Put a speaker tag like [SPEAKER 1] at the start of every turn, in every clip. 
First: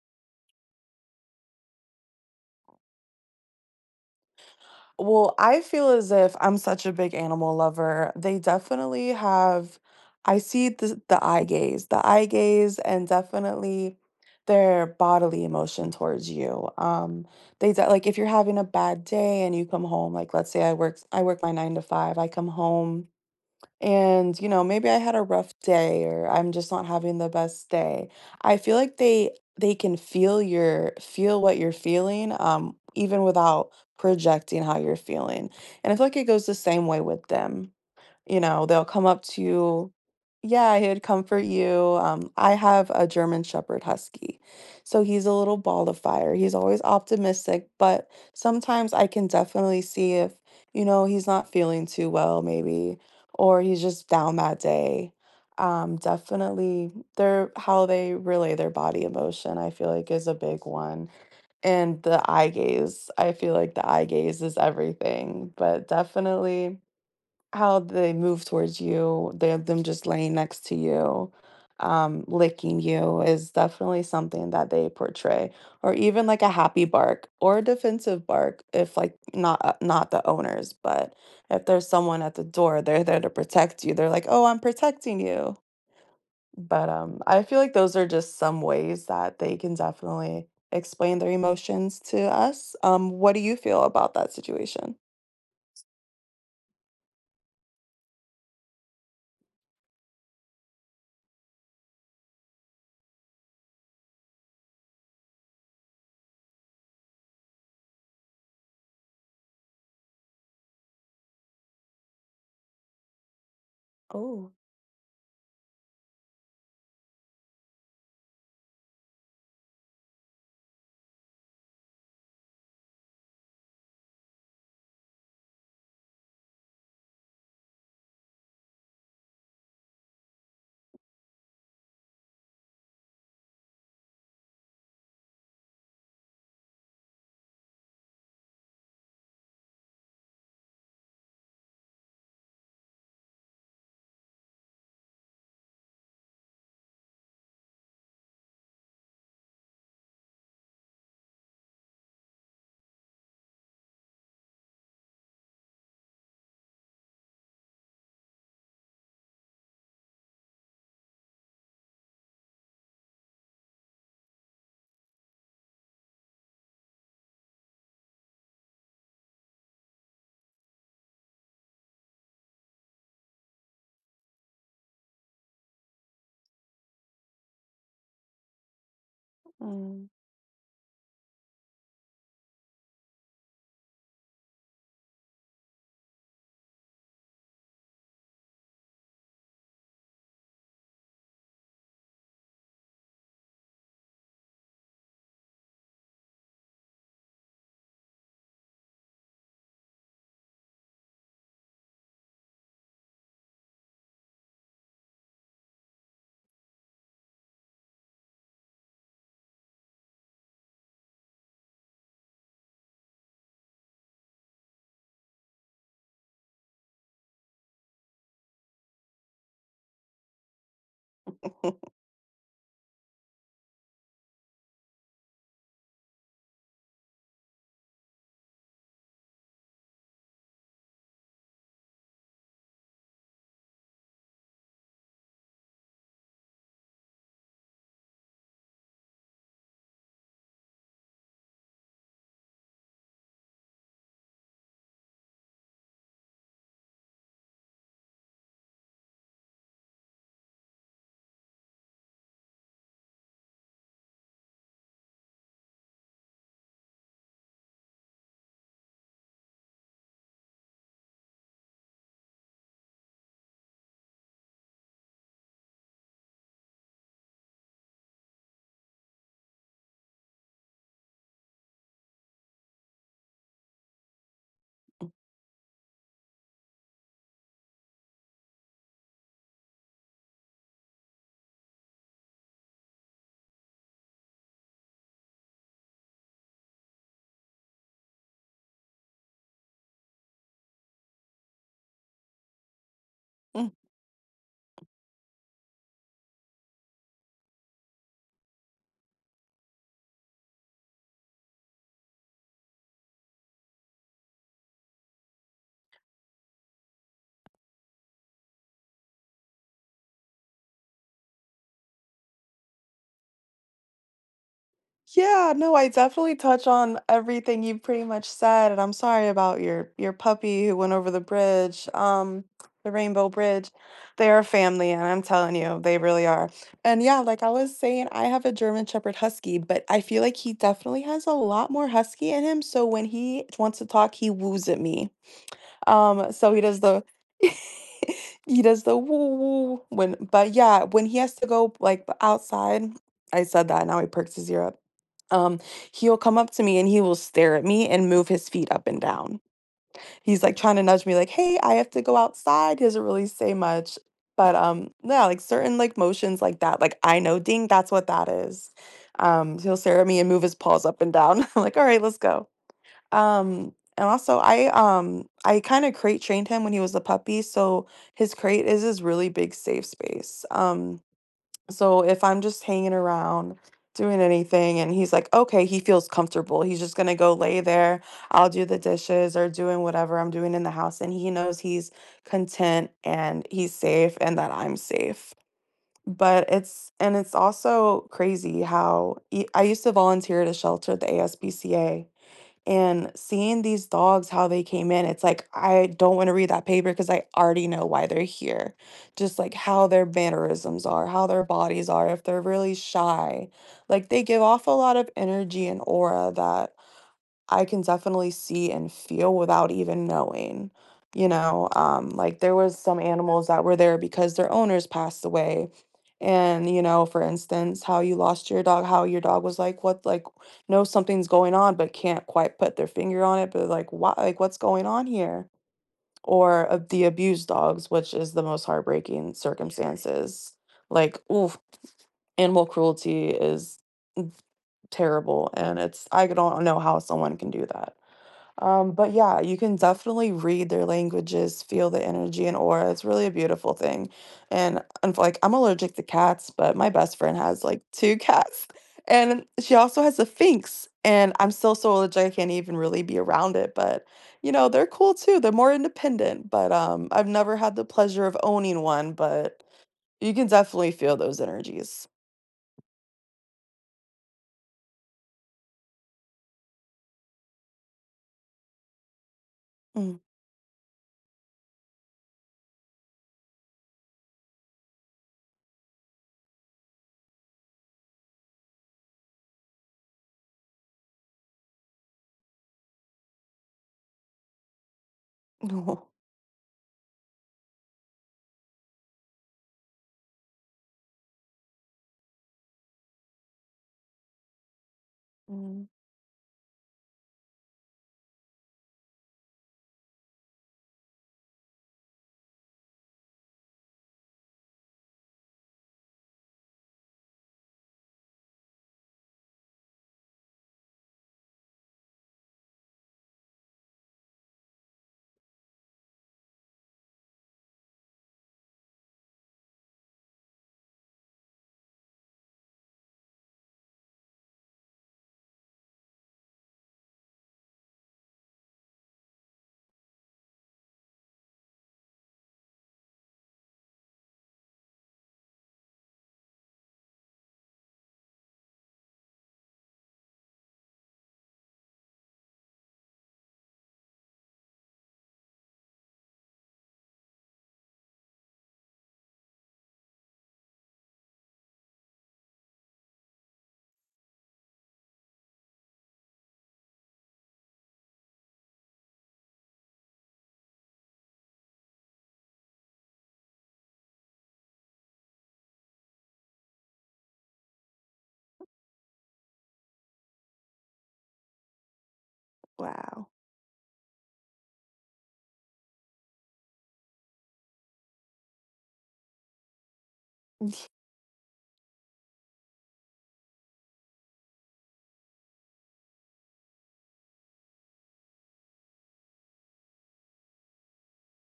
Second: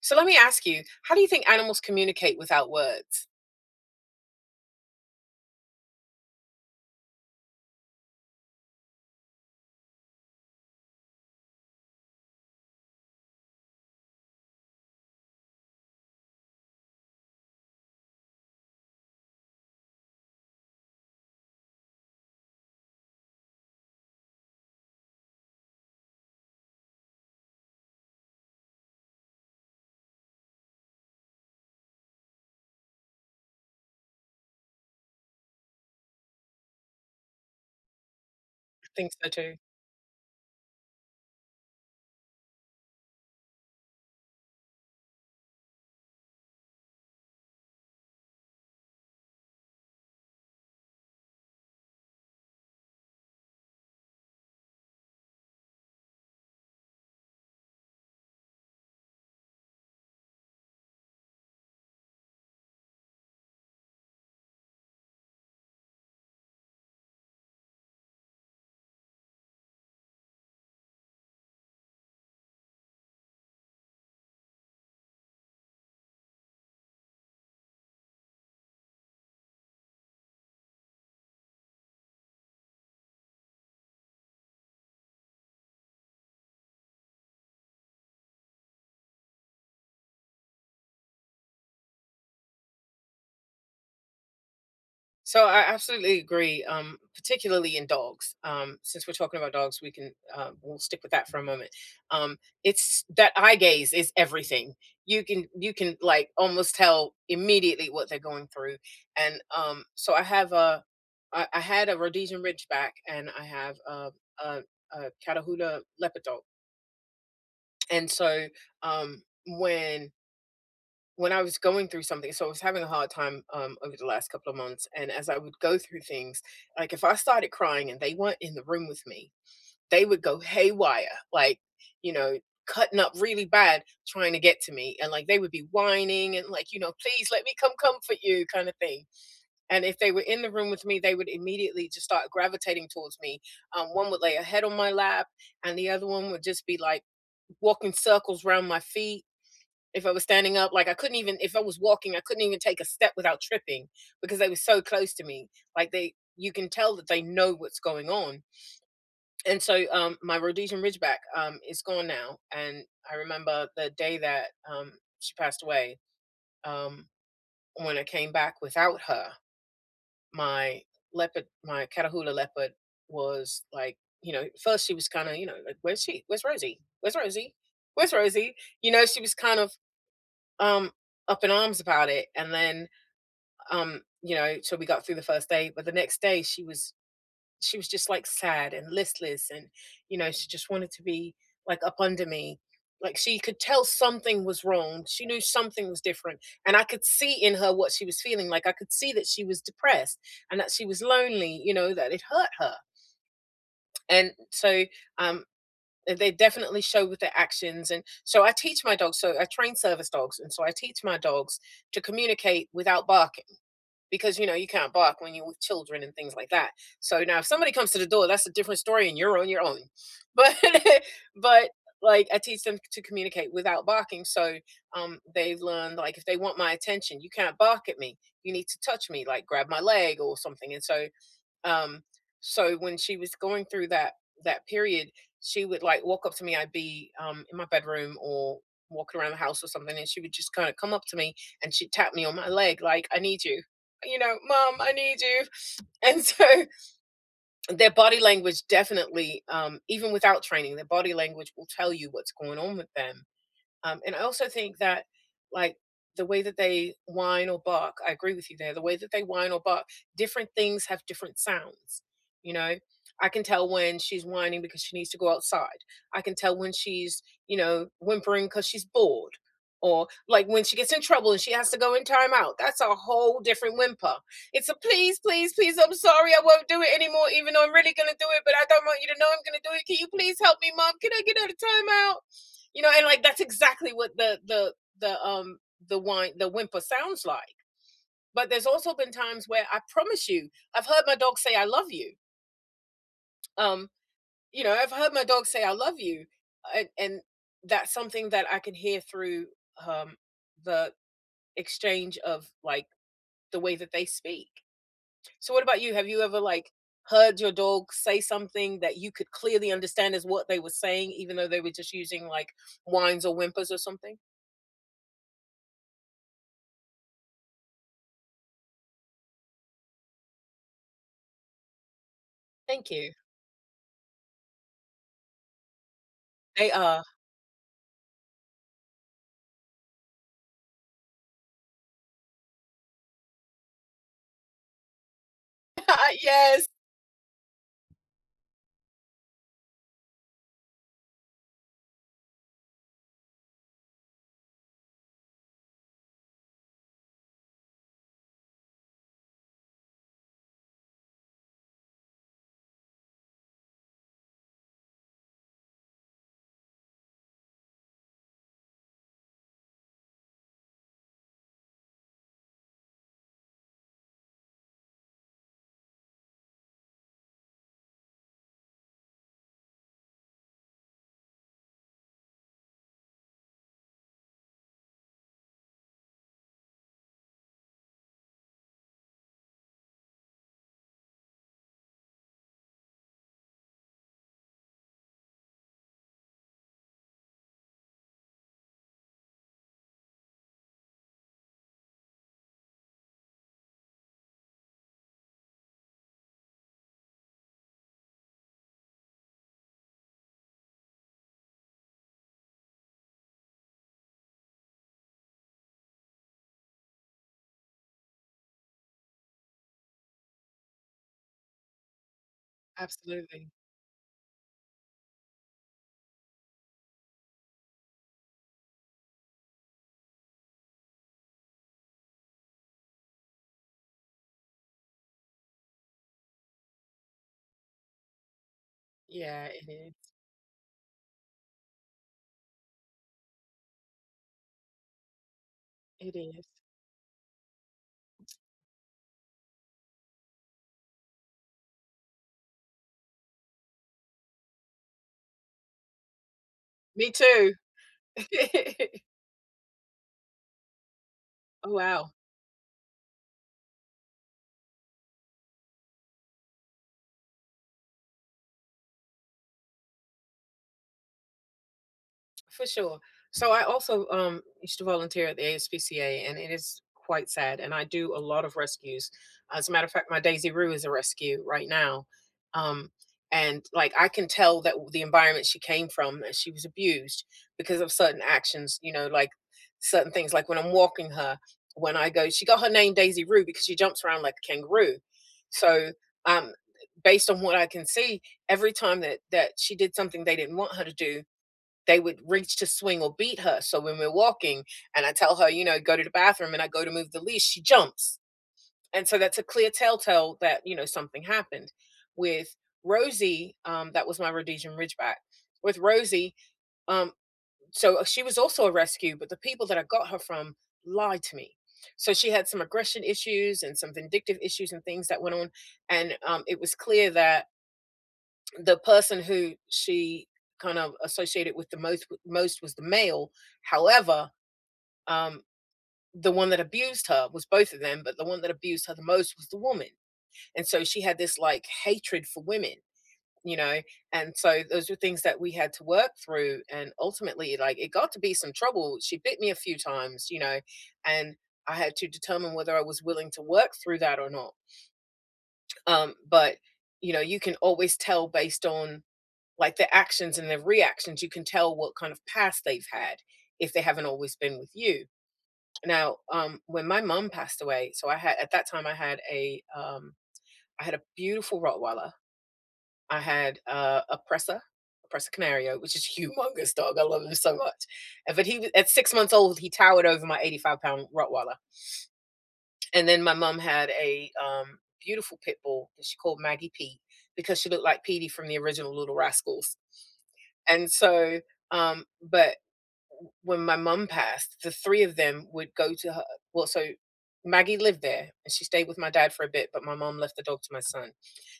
[SPEAKER 1] So, let me ask you, how do you think animals communicate without words?
[SPEAKER 2] Well, I feel as if I'm such a big animal lover, they definitely have I see the s the eye gaze. The eye gaze and definitely their bodily emotion towards you. Um, they like if you're having a bad day and you come home like, let's say I work d I work my 9 to 5, I come home and, you know, maybe I had a rough day or I'm just not having the best day, I feel like they they can feel your feel what you're feeling, um, even without projecting how you're feeling, and I feel like it goes the same way with them, you know? They'll
[SPEAKER 1] I
[SPEAKER 2] come
[SPEAKER 1] think
[SPEAKER 2] up
[SPEAKER 1] so,
[SPEAKER 2] to
[SPEAKER 1] too.
[SPEAKER 2] you yeah, he'd comfort you, um, I have a German shepherd husky. So, he's a little ball of fire, he's always optimistic, but sometimes I can definitely see if, you know, he's not feeling too well, maybe, or he's just down that day. Um, definitely their how they relay their body emotion, I feel like, is a big one, and the eye gaze, I feel like the eye gaze is everything, but definitely, how they move towards you, their them just laying next to you, um, licking you is definitely something that they portray. Or even, like, a happy bark or a defensive bark if, like, not uh not the owners, but if there's someone at the door, they're there to protect you they're like, "Oh, I'm protecting you." But, um, I feel like those are just some ways that they can definitely explain their emotions to us. Um, what do you feel about that situation?
[SPEAKER 1] So, I absolutely agree, um, particularly in dogs, um, since we're talking about dogs, we can, um, we'll stick with that for a moment, um, it's that eye gaze is everything. You can you can, like, almost tell immediately what they're going through, and, um, so I have a I I had a Rhodesian Ridgeback, and I have uh
[SPEAKER 2] Oh.
[SPEAKER 1] uh uh, Catahoula Leopard dog. And so, um, when when I was going through something so, I was having a hard time, um, over the last couple of months, and as I would go through things, like, if I started crying and they weren't in the room with me, they would go haywire, like, you know, cutting up really bad trying to get to me, and, like, they would be whining and, like, you know, "Please, let me come comfort you," kinda thing. And if they were in the room with me, they would immediately just start gravitating towards me. Um, one would lay a head on my lap, and the other one would just be, like, walking circles 'round my feet. If I was standing up, like, I couldn't even if I was walking, I couldn't even take a step without tripping because they were so close to me. Like, they you can tell that they know what's going on and so um, my Rhodesian Ridgeback, um, is gone now, and I remember the day that, um, she passed away. Um, when I came back without her, my leopard my Catahoula Leopard was, like, you know, first, she was kinda, you know, like, "Where's she? Where's Rosie? Where's Rosie? Where's Rosie?" You know, she was kind of,
[SPEAKER 2] Mm.
[SPEAKER 1] um, up in arms about it, and then, um, you know so, we got through the first day, but the next day, she was she was just, like, sad and listless, and, you know, she just wanted to be, like, up under me, like, she could tell something was wrong. She knew something was different, and I could see in her what she was feeling, like, I could see that she was depressed and that she was lonely, you know, that it hurt her. And so, um, th they definitely show with their actions, and so, I teach my dogs so, I train service dogs, and so I teach my dogs to communicate without barking because, you know, you can't bark when you're with children and things like that. So, now if somebody comes to the door, that's a different story, and you're on your own, but but, like, I teach them to communicate without barking, so, um, they've learned, like, if they want my attention, you can't bark at me, you need to touch me, like, grab my leg or something, and so, um so, when she was going through that that period, she would, like, walk up to me I'd be, um, in my bedroom or walking around the house or something, and she would just kinda come up to me, and she'd tap me on my leg like, "I need you." You know, "Mom, I need you." And so, their body language definitely, um even without training, their body language will tell you what's going on with them, um, and I also think that, like, the way that they whine or bark I agree with you there, the way that they whine or bark, different things have different sounds, you know? I can tell when she's whining because she needs to go outside. I can tell when she's, you know, whimpering 'cause she's bored or, like, when she gets in trouble and she has to go in time out, that's a whole different whimper, it's a "Please, please, please. I'm sorry. I won't do it anymore even though I'm really gonna do it, but I don't want you to know I'm gonna do it. Can you please help me, mom? Can I get out of time out?" You know? And, like, that's exactly what the the the, um, the whine the whimper sounds like. But there's also been times where, I promise you, I've heard my dog say, "I love you."
[SPEAKER 2] Mm.
[SPEAKER 1] Um. You know, I've heard my dog say I love you, and and that's something that I can hear through, um, the exchange of, like, the way that they speak. So, what about you? Have you ever, like, heard your dog say something that you could clearly understand is what they were saying even though they were just using, like, whines or whimpers or something?
[SPEAKER 2] Yeah, no, I definitely touch on everything you've pretty much said, and I'm sorry about your your puppy who went over the bridge, um, the
[SPEAKER 1] Thank you.
[SPEAKER 2] Rainbow Bridge. They are family, and I'm telling you, they really are.
[SPEAKER 1] They
[SPEAKER 2] And,
[SPEAKER 1] are.
[SPEAKER 2] yeah, like I was saying, I have a German shepherd husky, but I feel like he definitely has a lot more husky in him, so when he wants to talk, he woos at me. Um, so he
[SPEAKER 1] Yes!
[SPEAKER 2] does the he does the "woo woo" when but, yeah, when he has to go, p but, like, outside- I said that, now he perks his ear up- um, he'll come up to me and he will stare at me and move his feet up and down. He's, like, trying to nudge me like, “Hey, I have to go outside.” He doesn't really say much, but, um, yeah, like, certain, like, motions like that. Like, I know “ding,” that's what that is Um, he'll stare at me and move his paws up and down. I'm like, "Alright, let's go." Um and, also, I, um I kinda crate trained him when he was a puppy, so his crate is his really big safe space, um, so if I'm just hanging around, doing anything and he's like, okay, he feels comfortable, he's just gonna go lay there. I'll do the dishes or doing whatever I'm doing in the house, and he knows he's content and he's safe and that I'm safe. But it's and it's also crazy how e I used to volunteer at a shelter at the ASPCA, and seeing these dogs, how they came in, it's like, I don't wanna read that paper ‘cause I already know why they're here; just, like, how their mannerisms are, how their bodies are, if they're really shy. Like, they give off a lot of energy and aura that I can definitely see and feel without even knowing, you know? Um, like, there was some animals
[SPEAKER 1] Absolutely.
[SPEAKER 2] that were there because their owners passed away, and, you know, for instance, how you lost your dog, how your dog was like, what like, knows something's going on but can't quite put their finger on it, but, like, why like, what's going on here? Or the abused dogs, which is the most heartbreaking
[SPEAKER 1] Yeah, it is.
[SPEAKER 2] circumstances. Like, oof, animal cruelty is terrible, and it's
[SPEAKER 1] It
[SPEAKER 2] I could
[SPEAKER 1] is.
[SPEAKER 2] not know how someone can do that. Um, but, yeah, you can definitely read their languages, feel the energy and aura; it's really a beautiful thing, and, unf like, I'm allergic to cats, but my
[SPEAKER 1] Me
[SPEAKER 2] best friend
[SPEAKER 1] too.
[SPEAKER 2] has, like, 2 cats, and she also has a Sphynx, and I'm
[SPEAKER 1] Oh,
[SPEAKER 2] so, so
[SPEAKER 1] wow.
[SPEAKER 2] allergic that I can't even really be around it, but, you know, they're cool too, they're more independent. But, um, I've never had the pleasure of owning one, but you can definitely feel those energies.
[SPEAKER 1] For sure. So, I also, um, used to volunteer at the ASPCA, and it is quite sad, and I do a lot of rescues. As a matter of fact,
[SPEAKER 2] Mhm.
[SPEAKER 1] my Daisy Rue is a rescue right now, um, and, like, I can tell that the environment she came from, that she was abused because of certain actions, you know? Like certain things like when I'm walking her, when I go she got her name Daisy Rue because she jumps around like a kangaroo. So,
[SPEAKER 2] No.
[SPEAKER 1] um, based on what I can see, every time that that she did something they didn't want her to do, they would reach to swing or beat her, so when we're walking and I tell her, you know,
[SPEAKER 2] Mm.
[SPEAKER 1] go to the bathroom and I go to move the leash, she jumps, and so that's a clear telltale that, you know, something happened. With Rosie- um, that was my Rhodesian Ridgeback- with Rosie, um, so she was also a rescue, but the people that I got her from lied to me. So, she had some aggression issues and some vindictive issues and things that went on, and, um, it was clear that the person who she kind of associated with the most with the most was the male. However, um, the one that abused her was both of them, but the one that abused her the most was the woman, and so she had this, like, hatred for women, you know? And so those are things that we had to work through, and, ultimately, like, it got to be some trouble, she bit me a few times, you know, and I had to determine whether I was willing to work through that or not. Um, but, you know, you can always tell based on, like, the actions and their reactions. You can tell what kind of past they've had if they haven't always been with you. Now, um, when my mom passed away, so I had at that time, I had a, um I had a beautiful Rottweiler I had, uh, a Presa, a Presa Canario- which is humongous dog, I love him so much- and but he at 6 months old, he towered over my eighty-five-pound Rottweiler. And then
[SPEAKER 2] Wow.
[SPEAKER 1] my mum had a, um, beautiful pit bull that she called Maggie Pete because she looked like Petey from the original Little Rascals. And so, um but w when my mum passed, the 3 of them would go to her well, so Maggie lived there, and she stayed with my dad for a bit, but my mom left the dog to my son,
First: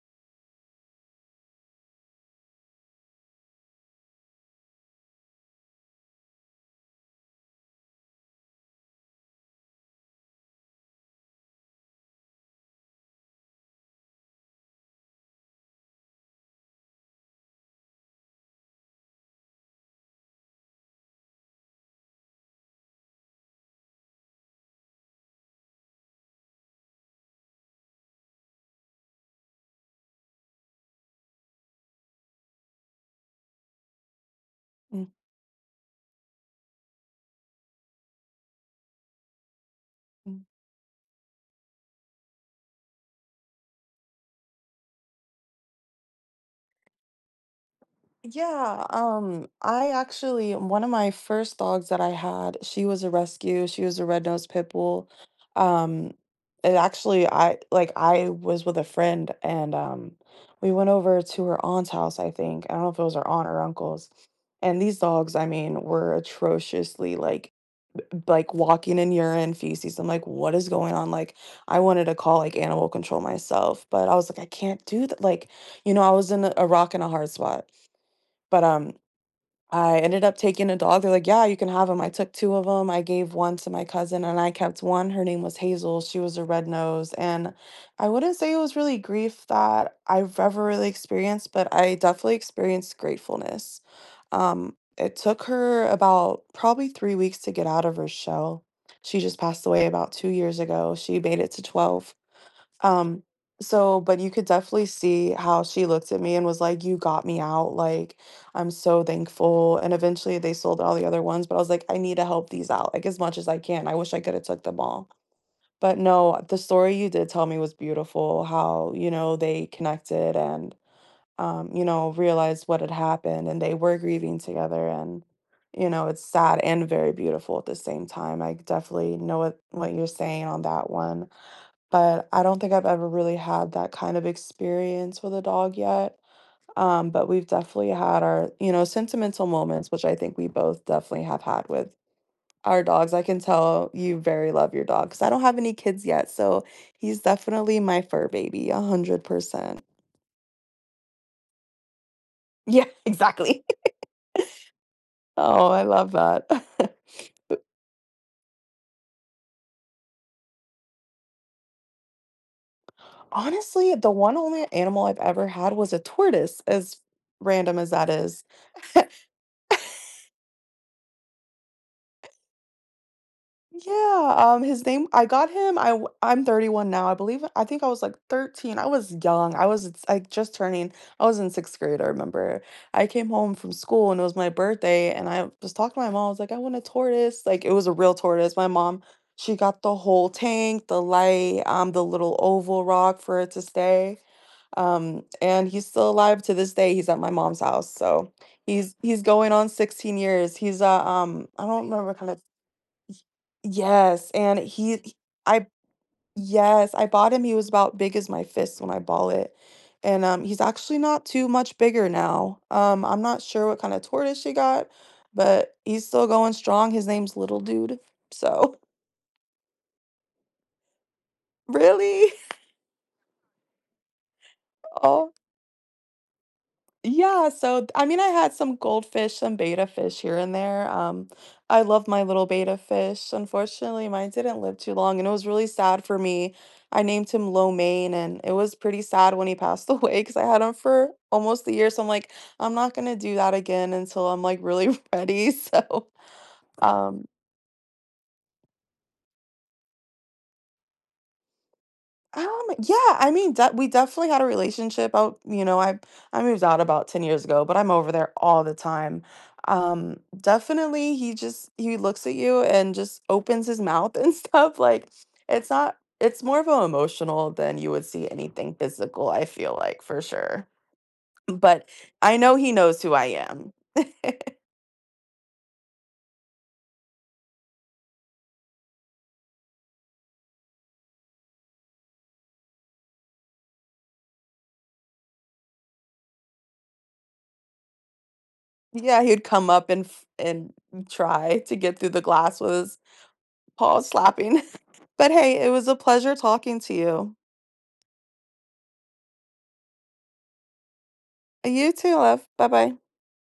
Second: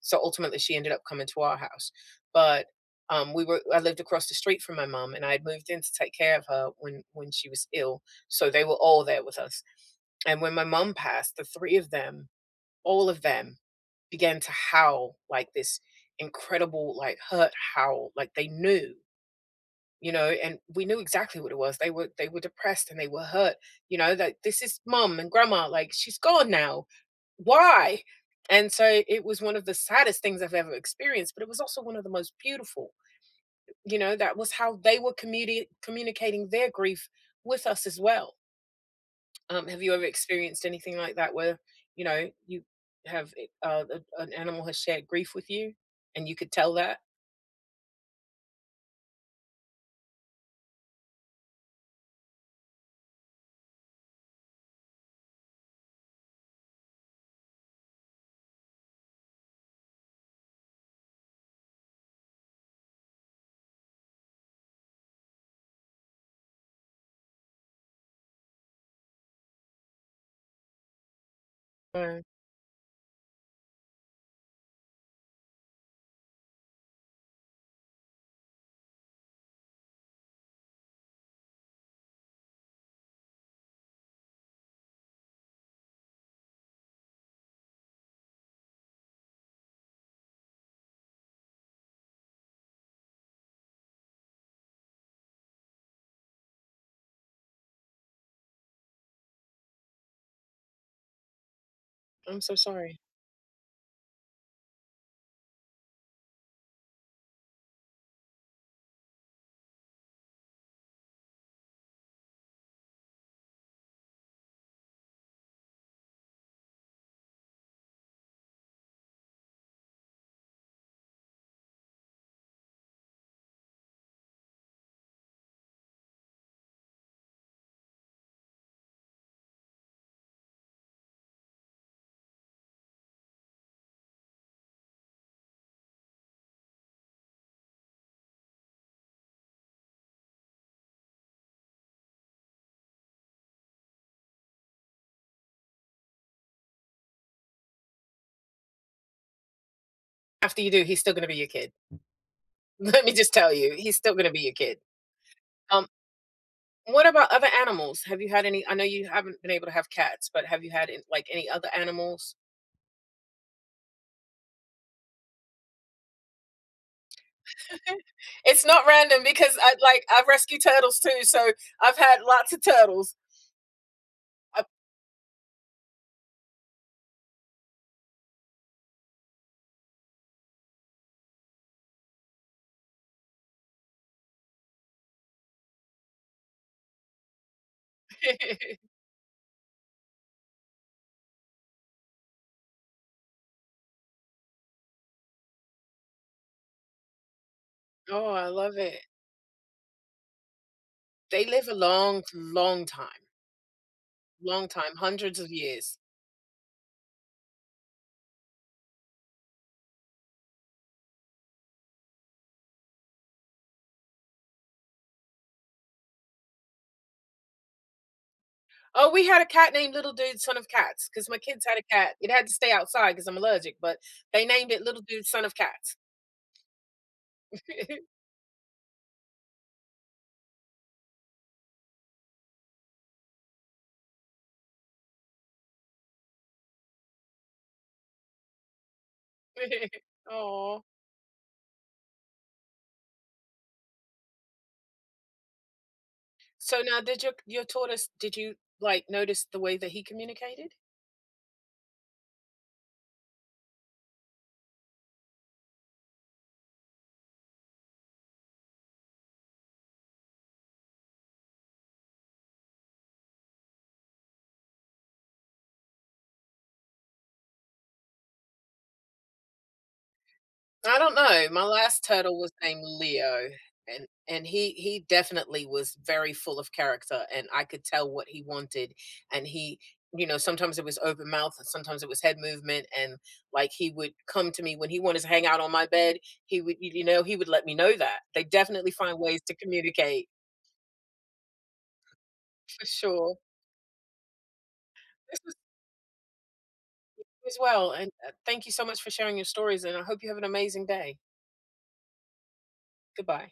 [SPEAKER 1] so, ultimately, she ended up coming to our house, but, um, we were I lived across the street from my mom, and I had moved in to take care of her when when she was ill, so they were all there with us. And when my mom passed, the 3 of them, all of them began to howl like this incredible, like, hurt howl, like they knew you know, and we knew exactly what it was. They were they were depressed, and they were hurt, you know? That "This is mom and grandma," like, "She's gone now, why?" And so it was one of the saddest things I've ever experienced, but it was also one of the most beautiful, you know? That was how they
[SPEAKER 2] Mm.
[SPEAKER 1] were communi communicating their grief with us as well. Um, have you ever
[SPEAKER 2] Mm.
[SPEAKER 1] experienced anything like that where, you know? You have, eh uh, an an animal has shared grief with you and you could tell that?
[SPEAKER 2] Yeah, um, I actually one of my first dogs that I had, she was a rescue, she was a red nosed pit bull, um, and, actually, I like, I was with a friend, and, um, we went over to her aunt's house, I think- I don't know if it was her aunt or uncle's- and these dogs, I mean, were atrociously, like, like, walking in urine, feces. I'm like, "What is going on?" Like, I wanted to
[SPEAKER 1] Alright.
[SPEAKER 2] call, like, animal control myself, but I was like, "I can't do th" Like, you know, I was in a a rock and a hard spot. But, um, I ended up taking a dog, they're like, "Yeah, you can have ‘em." I took 2 of ‘em, I gave 1 to my cousin, and I kept 1. Her name was Hazel, she was a red nose. And I wouldn't say it was really grief that I've ever really experienced, but I definitely experienced gratefulness. Um, it took her about probably 3 weeks to get out of her shell. She just passed away about 2 years ago, she made it to 12.
[SPEAKER 1] I'm so sorry.
[SPEAKER 2] Um, so but you could definitely see how she looked at me and was like, "You got me out. Like, I'm so thankful." And, eventually, they sold all the other ones, but I was like, I need to help these out, like, much as I can. I wish I coulda took them all. But, no, the story you did tell me was beautiful, how, you know, they connected and, um, you know, realized what had happened, and they were grieving together, and, you know, it's sad and very beautiful at the same time. I definitely know what what you're saying on that one, but I don't think I've ever really had that kind of experience with a dog yet. Um, but we've definitely had our, you know, sentimental moments, which I think we both definitely have had with our dogs. I can tell you very love your dog, ‘cause I don't have any kids yet, so he's definitely my fur baby, 100%.
[SPEAKER 1] After you do, he's still gonna be your kid.
[SPEAKER 2] Yeah,
[SPEAKER 1] Let me just tell
[SPEAKER 2] exactly.
[SPEAKER 1] you, he's still gonna be your kid.
[SPEAKER 2] Oh, I
[SPEAKER 1] Um,
[SPEAKER 2] love that,
[SPEAKER 1] what about other
[SPEAKER 2] but
[SPEAKER 1] animals? Have you had any I know you haven't been able to have cats, but have you had an like, any other animals?
[SPEAKER 2] Honestly, the one only animal I've ever had was a tortoise, as random as that is.
[SPEAKER 1] It's not random because I'd like, I've rescued turtles too, so, I've had lots of turtles.
[SPEAKER 2] Yeah,
[SPEAKER 1] Uh
[SPEAKER 2] um, his name I got him I w I'm 31 now, I believe I think I was, like, 13. I was young, I was, like, just turning I was in 6th grade, I remember. I came home from school, and it was my birthday, and I was talking to my mom, I was like, "I want a tortoise," like, it was a real tortoise. My mom, she got the whole tank, the light, um, the little oval rock for it to stay, um, and he's still alive to this day, he's at my mom's house,
[SPEAKER 1] Oh,
[SPEAKER 2] so,
[SPEAKER 1] I love
[SPEAKER 2] he's
[SPEAKER 1] it.
[SPEAKER 2] he's going on 16 years. He's a,
[SPEAKER 1] They
[SPEAKER 2] um I
[SPEAKER 1] live a
[SPEAKER 2] don't remember what
[SPEAKER 1] long,
[SPEAKER 2] kind of
[SPEAKER 1] long time.
[SPEAKER 2] Y yes, and
[SPEAKER 1] Long
[SPEAKER 2] he
[SPEAKER 1] time,
[SPEAKER 2] h
[SPEAKER 1] hundreds of
[SPEAKER 2] I
[SPEAKER 1] years.
[SPEAKER 2] Yes, I bought him he was about big as my fist when I ball it, and, um, he's actually not too much bigger now. Um, I'm not sure what kinda tortoise she got, but, he's still going strong, his name's Little Dude, so
[SPEAKER 1] Oh, we had a cat named Little Dude Son of Cats 'cause my kids had a cat. It
[SPEAKER 2] Really?
[SPEAKER 1] had to stay outside 'cause I'm allergic, but they named it Little Dude
[SPEAKER 2] Aw.
[SPEAKER 1] Son of Cats.
[SPEAKER 2] Yeah, so, d I mean, I had some goldfish and betta fish here and there, um, I love my little betta fish. Unfortunately, mine didn't live too long, and it was really sad for me. I named him Lo Mein, and it was pretty sad when he passed away 'cause I had him
[SPEAKER 1] Aw.
[SPEAKER 2] for almost a year, so I'm like, "I'm not gonna do that again until I'm, like, really ready, so"
[SPEAKER 1] So, now did
[SPEAKER 2] Um
[SPEAKER 1] your your tortoise did you, like, notice the way that he communicated?
[SPEAKER 2] Um, yeah, I mean, de we definitely had a relationship out you know, I I moved out about 10 years ago, but I'm over there all the time, um definitely, he just he looks at you and just opens his mouth and stuff, like, it's not it's more of a emotional than you would see anything physical, I feel like, for sure.
[SPEAKER 1] I don't know, eh, my
[SPEAKER 2] But,
[SPEAKER 1] last
[SPEAKER 2] I
[SPEAKER 1] turtle was
[SPEAKER 2] know he
[SPEAKER 1] named
[SPEAKER 2] knows who I
[SPEAKER 1] Leo,
[SPEAKER 2] am.
[SPEAKER 1] and and he he definitely was very full of character, and I could tell what he wanted, and he you know, sometimes it was open mouth, and sometimes it was head movement, and, like, he would come to me when he wanted to hang out on my bed. He would you you know, he would let me know that. They definitely find
[SPEAKER 2] Yeah,
[SPEAKER 1] ways
[SPEAKER 2] he'd
[SPEAKER 1] to
[SPEAKER 2] come up and f
[SPEAKER 1] communicate.
[SPEAKER 2] and try to get through the glass
[SPEAKER 1] For
[SPEAKER 2] was
[SPEAKER 1] sure.
[SPEAKER 2] paw-slapping. But,
[SPEAKER 1] This was
[SPEAKER 2] hey, it was a pleasure talking to
[SPEAKER 1] You
[SPEAKER 2] you.
[SPEAKER 1] as well, and, uh, thank you so much for sharing your stories, and I hope you have an amazing day.
[SPEAKER 2] You too, love. Bye-bye.
[SPEAKER 1] Goodbye.